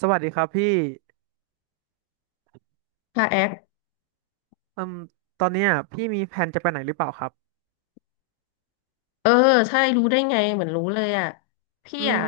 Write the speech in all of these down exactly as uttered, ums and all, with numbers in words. สวัสดีครับพี่ค่ะแอคอืมตอนเนี้ยพี่มีแผนจะไปไหนหรือเปล่าครับเออใช่รู้ได้ไงเหมือนรู้เลยอ่ะพี่อือ่ะ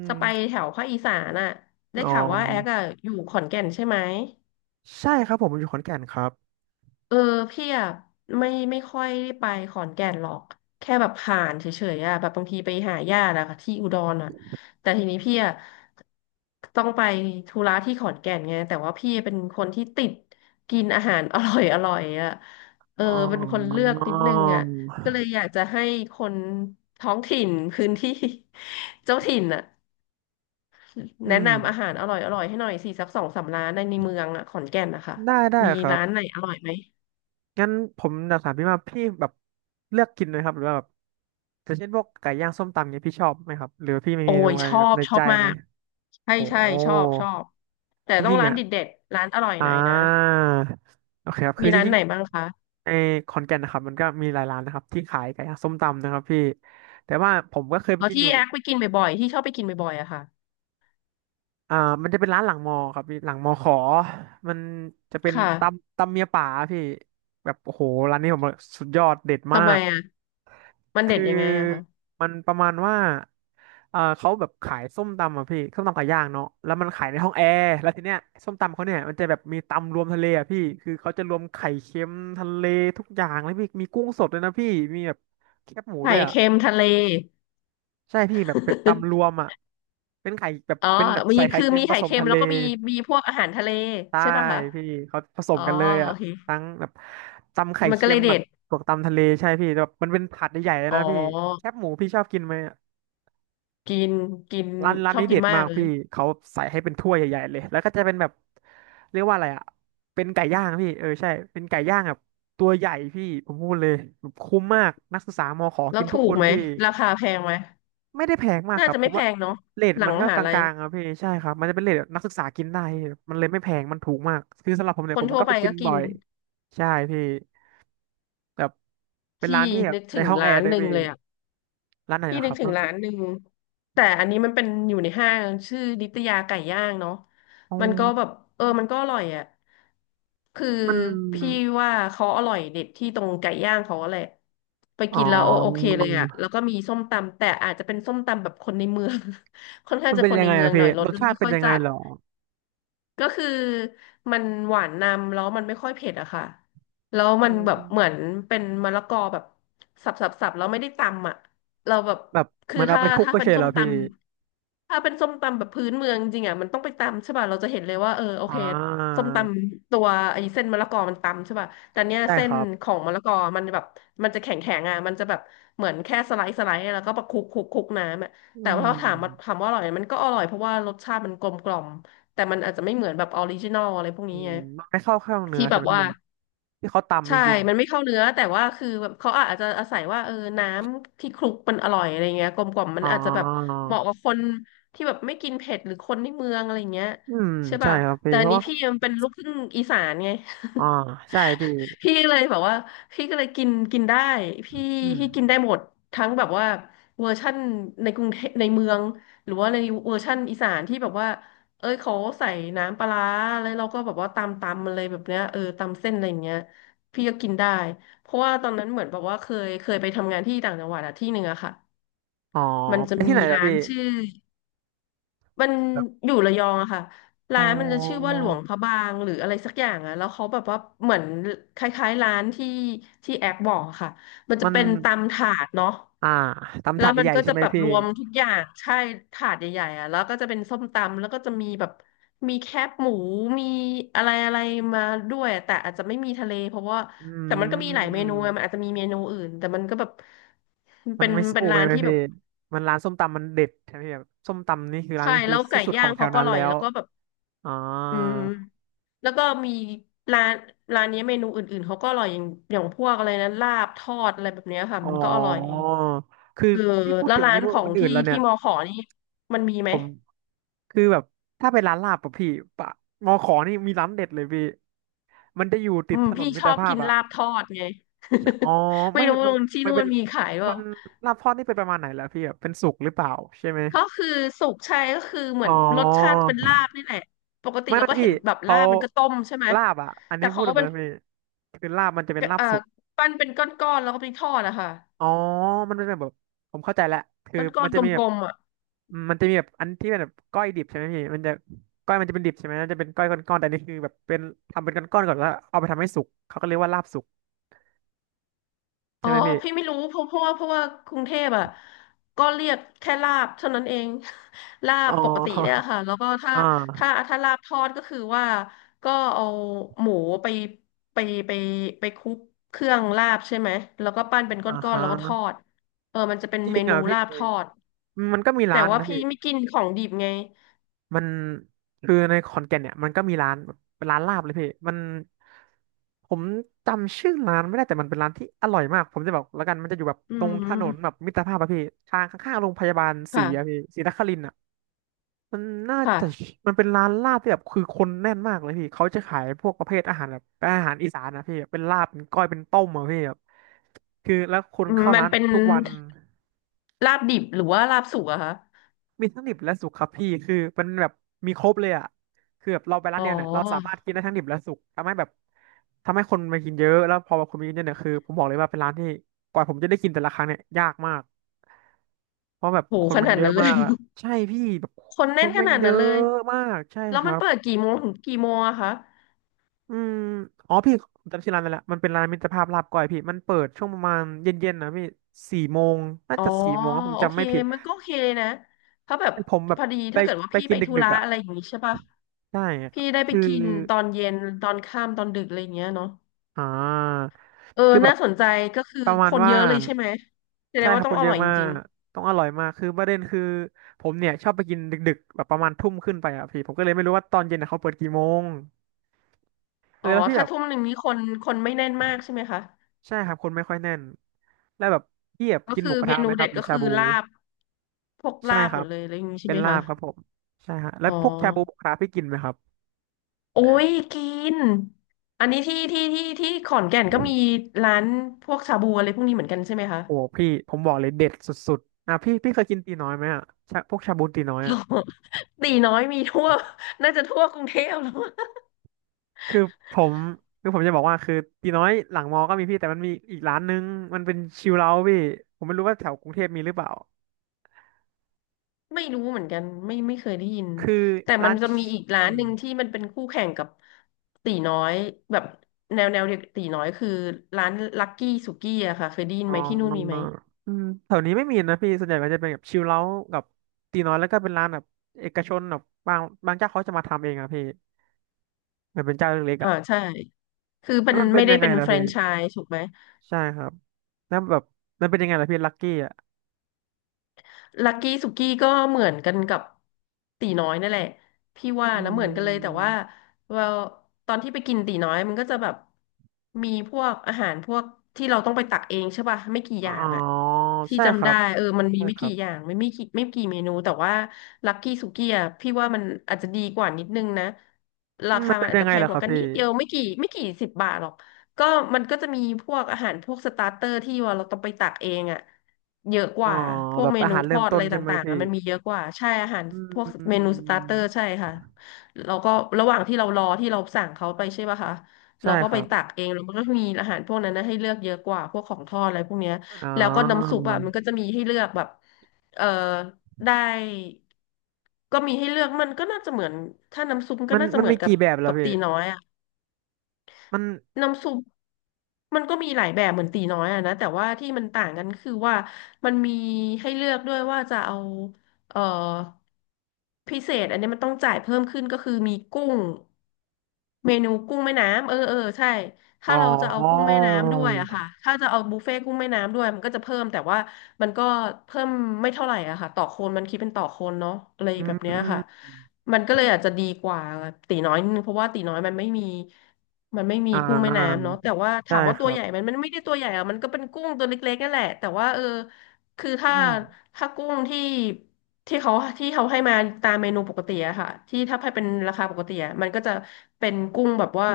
มจะไปแถวภาคอีสานอ่ะได้อ๋อข่าวว่าแอคอ่ะอยู่ขอนแก่นใช่ไหม ใช่ครับผมอยู่ขอนแก่นครับเออพี่อ่ะไม่ไม่ค่อยได้ไปขอนแก่นหรอกแค่แบบผ่านเฉยๆอ่ะแบบบางทีไปหาญาติอะค่ะที่อุดรอ่ะแต่ทีนี้พี่อ่ะต้องไปธุระที่ขอนแก่นไงแต่ว่าพี่เป็นคนที่ติดกินอาหารอร่อยอร่อยอ่ะเอออ๋อเป็นคนเลือกนิดนึงอ่ะก็เลยอยากจะให้คนท้องถิ่นพื้นที่ เจ้าถิ่นอ่ะอืแนะมนำอาหารอร่อยอร่อยให้หน่อยสิสักสองสามร้านในในเมืองอ่ะขอนแก่นนะคะได้ได้มีครับร้านไหนอร่อยไหม งั้นผมอยากถามพี่ว่าพี่แบบเลือกกินไหมครับหรือว่าแบบอย่างเช่นพวกไก่ย่างส้มตำเนี้ยพี่ชอบไหมครับหรือว่าพี่มีโอ้เมนูยอะชไรอแบบบในชอใจบมาไหมกใช่โหใช่ชอบชอบแต่จต้องริงๆร้านเนี่ยเด็ดๆร้านอร่อยอ่หน่อยนะาโอเคครับคืมีอจร้านริง ไหนบ้างคะในขอนแก่นนะครับมันก็มีหลายร้านนะครับที่ขายไก่ย่างส้มตำนะครับพี่แต่ว่าผมก็เคยไปอ๋อกินอที่ยู่แอคไปกินบ่อยๆที่ชอบไปกินบ่อยๆอะค่ะอ่ามันจะเป็นร้านหลังมอครับพี่หลังมอขอมันจะเป็นค่ะตำตำเมียป่าพี่แบบโอ้โหร้านนี้ผมว่าสุดยอดเด็ดมาทำไมกอะมันเด็คืดอยังไงอะคะมันประมาณว่าเออเขาแบบขายส้มตำอ่ะพี่ส้มตำไก่ย่างเนาะแล้วมันขายในห้องแอร์แล้วทีเนี้ยส้มตำเขาเนี่ยมันจะแบบมีตำรวมทะเลอ่ะพี่คือเขาจะรวมไข่เค็มทะเลทุกอย่างแล้วพี่มีกุ้งสดด้วยนะพี่มีแบบแคบหมูไข่ด้วยอ่ะ เค็มทะเล ใช่พี่แบบเป็นตำรวมอ่ะเป็นไข่แบบ อ๋อเป็นแบบมีใส่ไข่คือเค็มมีผไข่สมเค็มทะเลแล้วก็มีมีพวกอาหารทะเลใช่ใช่ป่ะคะพี่เขาผสอ๋อมกันเลยโออ่ะเคทั้งแบบตำไข่มันก็เค็เลมยแบเด็บดบวกตำทะเลใช่พี่แต่แบบมันเป็นผัดใหญ่ๆเลยอ๋นะพี่แคอบหมูพี่ชอบกินไหมอะกินกินร้านร้านชอบนี้กิเด็นดมามากกเลยพี่เขาใส่ให้เป็นถ้วยใหญ่ๆเลยแล้วก็จะเป็นแบบเรียกว่าอะไรอ่ะเป็นไก่ย่างพี่เออใช่เป็นไก่ย่างแบบตัวใหญ่พี่ผมพูดเลยแบบคุ้มมากนักศึกษามอขอแล้กิวนทุถูกคกนไหมพี่ ราคาแพงไหมไม่ได้แพงมากน่าครับจะผไม่มแพว่างเนาะเรทหลัมังนมก็หากลัยลางๆครับพี่ใช่ครับมันจะเป็นเรทแบบนักศึกษากินได้พี่มันเลยไม่แพงมันถูกมากคือสำหรับผมเนี่คยผนมทั่วก็ไปไปกินก็กิบ่น อยใช่พี่แบบเป็นพี่ร้านที่แบบนึกในถึงห้องแอร้าร์นด้วหยนึ่งพี่เลยอ่ะร้านไหนพี่นะคนึกรับถึมังนร้านหนึ่งแต่อันนี้มันเป็นอยู่ในห้างชื่อนิตยาไก่ย่างเนาะอ๋อมันก็แบบเออมันก็อร่อยอ่ะคือมันพี่ว่าเขาอร่อยเด็ดที่ตรงไก่ย่างเขาแหละไปอ๋อกินแล้วโอโอเคเลยอ่ะแล้วก็มีส้มตำแต่อาจจะเป็นส้มตำแบบคนในเมือง ค่อนข้ามังนจะเป็นคนยังในไงเมืออะงหพี่น่อยรรสสมันชาไม่ติเป็นค่อยยังไงจัด เหรอก็คือมันหวานนำแล้วมันไม่ค่อยเผ็ดอะค่ะแล้วอืมันแบบมเหมือนเป็นมะละกอแบบสับสับสับแล้วไม่ได้ตำอะเราแบบแบบเหคือมันเอาถ้าไปคลุกถ้าก็เป็เฉนยเหส้รมอตพี่ำถ้าเป็นส้มตำแบบพื้นเมืองจริงอะมันต้องไปตำใช่ป่ะเราจะเห็นเลยว่าเออโอเคอ่าส้มตำตัวไอ้เส้นมะละกอมันตำใช่ป่ะแต่เนี้ยใช่เส้คนรับของมะละกอมันแบบมันจะแข็งแข็งอะมันจะแบบเหมือนแค่สไลด์สไลด์แล้วก็ประคลุกคลุกคลุกน้ำอะอืแต่ว่าถามว่าถามมว่าอร่อยไหมมันก็อร่อยเพราะว่ารสชาติมันกลมกล่อม แต่มันอาจจะไม่เหมือนแบบออริจินอลอะไรพวกอืนี้มไงมันไม่เข้าเครื่องเนื้อที่แบใช่ไหบมว่าพี่ที่เขาตำจใช่ ริงๆอะมันไม่เข้าเนื้อแต่ว่าคือแบบเขาอาจจะอาศัยว่าเออน้ำที่คลุกมันอร่อยอะไรเงี้ยกลมกล่อมมัอ๋นอ อาจจะแบบเหมาะกับคนที่แบบไม่กินเผ็ดหรือคนในเมืองอะไรเงี้ยอืมใช่ใช่ป่ะครับแต่พี่อัเพนราะนี้ว่า พี่มันเป็นลูกครึ่งอีสานไง อ่าใช่พี่พี่เลยแบบว่าพี่ก็เลยกินกินได้พี่อืพี่กินได้มหมดทั้งแบบว่าเวอร์ชั่นในกรุงเทพในเมืองหรือว่าในเวอร์ชั่นอีสานที่แบบว่าเอ้ยเขาใส่น้ำปลาร้าแล้วเราก็แบบว่าตำตำอะไรแบบเนี้ยเออตำเส้นอะไรอย่างเงี้ยพี่ก็กินได้เพราะว่าตอนนั้นเหมือนแบบว่าเคยเคยไปทำงานที่ต่างจังหวัดอะที่หนึ่งอะค่ะอ๋อมันจะไปมีที่ไหนล่ะร้าพี่นชื่อ มันแบบอยู่ระยองอะค่ะอ๋อร้านมันจะชื่อว่าหลวงพระบางหรืออะไรสักอย่างอะแล้วเขาแบบว่าเหมือนคล้ายๆร้านที่ที่แอคบอกอะค่ะมันจะมัน เป็นตำถาดเนาะอ่าตำแล้ถาวดมันใหญ่ก็ใช่จะไหมแบบพี่รวมทุกอย่างใช่ถาดใหญ่ๆอะแล้วก็จะเป็นส้มตำแล้วก็จะมีแบบมีแคบหมูมีอะไรอะไรมาด้วยแต่อาจจะไม่มีทะเลเพราะว่าอืแต่มันก็มีหลายเมนูอะมันมอาจจะมีเมนูอื่นแต่มันก็แบบมัเป็นนไม่เป็สู้นเลร้ายนไหมที่แบพี่บมันร้านส้มตำมันเด็ดใช่ไหมพี่แบบส้มตำนี่คือร้านใช่นี้คืแล้อวไก่ที่สุดขย่าองงแถเขาวก็นั้อนร่อแล้ยวแล้วก็แบบอ่าอืม แล้วก็มีร้านร้านนี้เมนูอื่นๆเขาก็อร่อยอย่างอย่างพวกอะไรนะลาบทอดอะไรแบบเนี้ยค่ะอ๋อมันก็อร่อยคือเออพี่พูดแล้วถึงร้าเมนนูของอื่ที่นๆแล้วเนี่ที่ยมอขอนี่มันมีไหผมมคือแบบถ้าเป็นร้านลาบปะพี่ปะมอขอนี่มีร้านเด็ดเลยพี่มันจะอยู่ติอืดมถนพี่นมิชตอรบภากิพนอะ ลาบทอดไง ใช่อ๋อ ไม่ไม่รู้มันที่มันนู่เป็นนมีขายเปมัล่านลาบทอดนี่เป็นประมาณไหนแล้วพี่แบบเป็นสุกหรือเปล่าใช่ไหมก็คือสุกใช่ก็คือเหมือ๋ออนรสชาติเป็นลาบนี่แหละปกติไม่เราไม่ก็เห็พี่นแบบเขาลาบมันก็ต้มใช่ไหมลาบอ่ะอันแต่นี้พูเขาดตรเป็งๆนนะพี่คือลาบมันจะเป็นลาบเอ่อสุกปั้นเป็นก้อนๆแล้วก็ไปทอดอะค่ะอ๋อมันเป็นแบบผมเข้าใจแล้วคือก้มัอนนๆจะกมีแบบลมๆอ่ะ อืมมันจะมีแบบอันที่เป็นแบบก้อยดิบใช่ไหมพี่มันจะก้อยมันจะเป็นดิบใช่ไหมมันจะเป็นก้อยก้อนๆแต่อันนี่คือแบบเป็นทำเป็นก้อนๆก่อนแล้วเอาไปทำให้สุกเขาก็เรียกว่าลาบสุกอ๋ใช่อไหมพี่พี่ไม่รู้เพราะเพราะว่าเพราะว่ากรุงเทพอ่ะก็เรียกแค่ลาบเท่านั้นเอง ลาอ๋บปกติเนี่ยอ ค่ะแล้วก็ ถ้าอ่าถ้าถ้าลาบทอดก็คือว่าก็เอาหมูไปไปไปไปคลุกเครื่องลาบใช่ไหมแล้วก็ปั้นเป็นกอ่า้อนๆฮะแล้วก็ทอดเออมันจะเป็นจริเมงเหรนูอ่ะพี่ลาบทอดมันก็มีร้าแต่นว่านะพี่พี่ ไม่กินของดิบไงมันคือในขอนแก่นเนี่ยมันก็มีร้านเป็นร้านลาบเลยพี่มันผมจำชื่อร้านไม่ได้แต่มันเป็นร้านที่อร่อยมากผมจะบอกแล้วกันมันจะอยู่แบบอืตรงถนนแบมบมิตรภาพอะพี่ทางข้างๆโรงพยาบาลศรีอะค่ะพี่ศรีนครินทร์อะมันน่าค่ะจะมันเป็นร้านลาบที่แบบคือคนแน่นมากเลยพี่เขาจะขายพวกประเภทอาหารแบบเป็นอาหารอีสานนะพี่เป็นลาบเป็นก้อยเป็นต้มอะพี่แบบคือแล้วคนอืมเข้ามันร้านเป็นทุกวัน ลาบดิบหรือว่าลาบสุกอะคะมีทั้งดิบและสุกครับพี่คือมันแบบมีครบเลยอ่ะคือแบบเราไปร้าอ๋นอเดียวเนี่ยเราสามารถกินได้ทั้งดิบและสุกทำให้แบบทำให้คนมากินเยอะแล้วพอคนมากินเยอะเนี่ยคือผมบอกเลยว่าเป็นร้านที่กว่าผมจะได้กินแต่ละครั้งเนี่ยยากมากเพราะแบบโหคนขมันนาดเยอะนั้นเลมาย กอ่ะใช่พี่แบบคนคแน่นนขมันนาดเยนั้นเลอะย มากใช่แล้วคมัรันบเปิดกี่โมงถึงกี่โมงอะคะอืมอ๋อพี่ผมจำชื่อร้านได้แล้วมันเป็นร้านมิตรภาพลาบก้อยพี่มันเปิดช่วงประมาณเย็นๆนะพี่สี่โมงน่าอ๋อจะสี่โมงนะผมโอจำเคไม่ผิดมันก็โอเคนะเพราะแบบผมแบพบอดีไปถ้าเกิดว่าไปพี่กิไปนธุดึกระๆอ่ะ อะไรอย่างนี้ใช่ปะใช่ครัพี่บได้ไปคือกินตอนเย็นตอนค่ำตอนดึกอะไรอย่างเงี้ยเนาะอ่าเออคือแบน่าบสนใจก็คือประคมาณนเยว่าอะเลยใช่ไหมแสดใช่งคว่ารับต้อคงนอเยร่อะอยจมาริกงต้องอร่อยมากคือประเด็นคือผมเนี่ยชอบไปกินดึกๆแบบประมาณทุ่มขึ้นไปอ่ะพี่ผมก็เลยไม่รู้ว่าตอนเย็นน่ะเขาเปิดกี่โมงเอๆอ๋ออแล้วพี่แบถ้าบทุ่มหนึ่งนี้คนคนไม่แน่นมากใช่ไหมคะใช่ครับคนไม่ค่อยแน่นแล้วแบบพี่แบบก็กินคืหอมูกระเมทะไหนูมคเด็รับดหรือก็ชาคือบูลาบพวกใช่ลาบคหมรัดบเลยอะไรอย่างนี้ใช่เป็นไหมลาคะบครับผมใช่ฮะแล้อ๋วอ พวกชาบูหมูกระทะพี่กินไหมครับโอ้ยกินอันนี้ที่ที่ที่ที่ขอนแก่นก็มีร้านพวกชาบูอะไรพวกนี้เหมือนกันใช่ไหมคะ โอ้พี่ผมบอกเลยเด็ดสุดๆอ่ะพี่พี่เคยกินตีน้อยไหมอ่ะชาพวกชาบูตีน้อยอ่ะ ตีน้อยมีทั่ว น่าจะทั่วกรุงเทพแล้ว คือผมคือผมจะบอกว่าคือตีน้อยหลังมอก็มีพี่แต่มันมีอีกร้านนึงมันเป็นชิลเอาท์พี่ผมไม่รู้ว่าแถวกรุงเทพมีหรือเปล่า ไม่รู้เหมือนกันไม่ไม่เคยได้ยินคือแต่มัร้านนจะมีอีกร้าอืนหมนึ่งที่มันเป็นคู่แข่งกับตีน้อยแบบแนวแนวเดียวกับตีน้อยคือร้านลักกี้สุกี้อะค่ะเคยได้ยินอ๋ไหมที่นู่นมีไหมออืมแถวนี้ไม่มีนะพี่ส่วนใหญ่มันจะเป็นแบบชิลเอาท์กับตีน้อยแล้วก็เป็นร้านแบบเอกชนแบบบางบางเจ้าเขาจะมาทำเองอะพี่มันเป็นเจ้าเล็กๆอ่าอะใช่คือแล้มัวนมันเป็ไม่นได้ยังไงเป็นล่ะแฟรพี่นไชส์ถูกไหม ใช่ครับแล้วแบบมันเป็นยังไงล่ะพี่ลักกี้อะลักกี้สุกี้ก็เหมือนกันกับตีน้อยนั่นแหละพี่ว่าอืนะเหมือนกันเลยแต่ว่ามเราตอนที่ไปกินตีน้อยมันก็จะแบบมีพวกอาหารพวกที่เราต้องไปตักเองใช่ป่ะไม่กี่อย่าอ๋งอะอที่ใช่คจำรัได้บเออมันมีใช่ไม่ครักี่บอย่างไม่ไม่กี่ไม่กี่เมนูแต่ว่าลักกี้สุกี้อะพี่ว่ามันอาจจะดีกว่านิดนึงนะราอืมคามันมัเป็นนอาจยังจะไงแพงล่ะกคว่ารับกันพี่ นิดเดียวไม่กี่ไม่กี่สิบบาทหรอก ก็มันก็จะมีพวกอาหารพวกสตาร์เตอร์ที่ว่าเราต้องไปตักเองอ่ะเยอะกอ๋อว่าพวแบกบเมอานูหารทเริ่อมดต้อะนไรใช่ไหมต่างๆพี่อะมันมีเยอะกว่าใช่อาหารอืพวกเมนูสตาร์เตอร์ใช่มค่ะเราก็ระหว่างที่เรารอที่เราสั่งเขาไปใช่ป่ะคะใช่เราก็คไปรับตักเองแล้วมันก็มีอาหารพวกนั้นนะให้เลือกเยอะกว่าพวกของทอดอะไรพวกเนี้ยอ๋อแล้วก็น้ำซุปอ่ะมันก็จะมีให้เลือกแบบเออได้ก็มีให้เลือกมันก็น่าจะเหมือนถ้าน้ำซุปก็มันน่าจะมันเหมือมีนกับกี่แบบแล้แบวบพี่ตีน้อยอ่ะ มันน้ำซุปมันก็มีหลายแบบเหมือนตีน้อยอะนะแต่ว่าที่มันต่างกันคือว่ามันมีให้เลือกด้วยว่าจะเอาเอ่อพิเศษอันนี้มันต้องจ่ายเพิ่มขึ้นก็คือมีกุ้งเมนูกุ้งแม่น้ำเออเออใช่อ๋ถ้าอเราจะเอากุ้งแม่น้ำด้วยอะค่ะถ้าจะเอาบุฟเฟ่ต์กุ้งแม่น้ำด้วยมันก็จะเพิ่มแต่ว่ามันก็เพิ่มไม่เท่าไหร่อะค่ะต่อคนมันคิดเป็นต่อคนเนาะอะไรอืแบบเนี้ยค่ะมมันก็เลยอาจจะดีกว่าตีน้อยนิดนึงเพราะว่าตีน้อยมันไม่มี มันไม่มีอ่กุ้งแม่าน้ำเนาะแต่ว่าใช่ถามว่าคตัวรัใหบญ่ไหมันมันไม่ได้ตัวใหญ่อะมันก็เป็นกุ้งตัวเล็กๆนั่นแหละแต่ว่าเออคือถ้าอืมถ้ากุ้งที่ที่เขาที่เขาให้มาตามเมนูปกติอะค่ะที่ถ้าให้เป็นราคาปกติอะมันก็จะเป็นกุ้งแบบว่า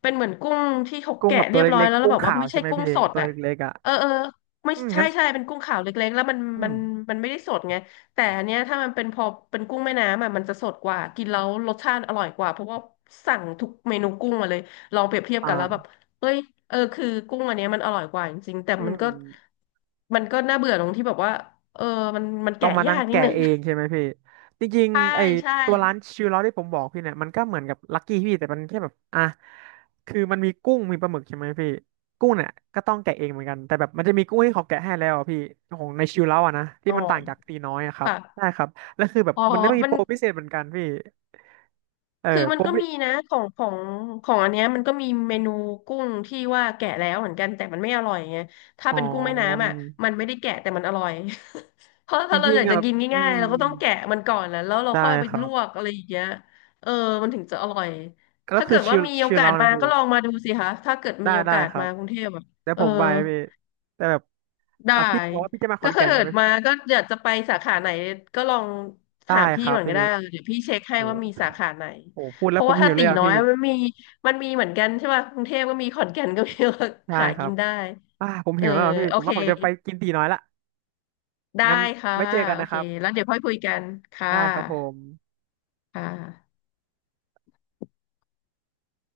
เป็นเหมือนกุ้งที่เขากุ้งแกะแบบตัเรีวยบร้อยเล็กแล้วๆแล้กุ้วงแบบว่าขาวไม่ใช่ใช่ไหมกุ้งพี่สดตัวอะเล็กๆอ่ะเออเออไม่อืมใช่งั้นใช่เป็นกุ้งขาวเล็กๆแล้วมันอืมันมมันไม่ได้สดไง แต่อันเนี้ยถ้ามันเป็นพอเป็นกุ้งแม่น้ำอ่ะมันจะสดกว่ากินแล้วรสชาติอร่อยกว่าเพราะว่าสั่งทุกเมนูกุ้งมาเลยลองเปรียบเทียบอ่กันแล้วแบบาเอ้ยเออคือกุ้งอันเนี้ยมันอร่อยกว่าจริงๆแต่อืมันม ก็มันก็น่าเบื่อตรงที่แบบว่าเออมันมันต้อแกะงมายานั่งกนิดแกะนึง เองใช่ไหมพี่จริง ใช่ๆไอใช่ตัวร้านชิวเราที่ผมบอกพี่เนี่ยมันก็เหมือนกับลักกี้พี่แต่มันแค่แบบอ่ะคือมันมีกุ้งมีปลาหมึกใช่ไหมพี่กุ้งเนี่ยก็ต้องแกะเองเหมือนกันแต่แบบมันจะมีกุ้งที่เขาแกะให้แล้วอะพี่ของในชิวเราอะนะที่อ๋อมันต่างจากตีน้อยอะครับค่ะใช่ครับแล้วคือแบบอ๋อมันต้องมีมัโปน รพิเศษเหมือนกันพี่เออคือมัโปนรก็พิมีนะของของของอันเนี้ยมันก็มีเมนูกุ้งที่ว่าแกะแล้วเหมือนกันแต่มันไม่อร่อยไงถ้าอ๋อเป็นกุ้งแม่น้ำอ่ะมันไม่ได้แกะแต่มันอร่อย เพราะจถ้าเราริองยากๆจะอ่ะกินอืง่ายมๆเราก็ต้องแกะมันก่อนนะแล้วเราใช่ค่อยไปครัลวบกอะไรอย่างเงี้ยเออมันถึงจะอร่อยก็ถ้าคืเกิอดชิว่าวมีโอชิวกาสเรานะมาพี่ ก็ลองมาดูสิคะถ้าเกิดได้มีโอได้กาสครัมาบกรุงเทพอ่ะเดี๋ยวเออ ผมไปพี่แต่แบบได้อ่ะพี่บอกว่าพี่จะมาขอก็นถ้าแก่นเกิใช่ดไหมมาก็อยากจะไปสาขาไหนก็ลองถาได้มคพี่รับก่อนพี่ก็ได้เดี๋ยวพี่เช็คให้โอ้ว่าโหมีสาขาไหนพูดเพแล้วราะผมว่าหิถ้าวเลตียอ่ะน้อพี่ยมันมีมันมีเหมือนกันใช่ป่ะกรุงเทพก็มีขอนแก่นก็มี ใช่ หาครักิบนได้อ่าผมเออหิวแล้วอะพี่โอผมเคว่าผมจะไปกินตีน้อยละได้งั้นค่ะไว้เจอกันโอนะคเครับแล้วเดี๋ยวค่อยคุยกันค่ะได้ครับผมค่ะ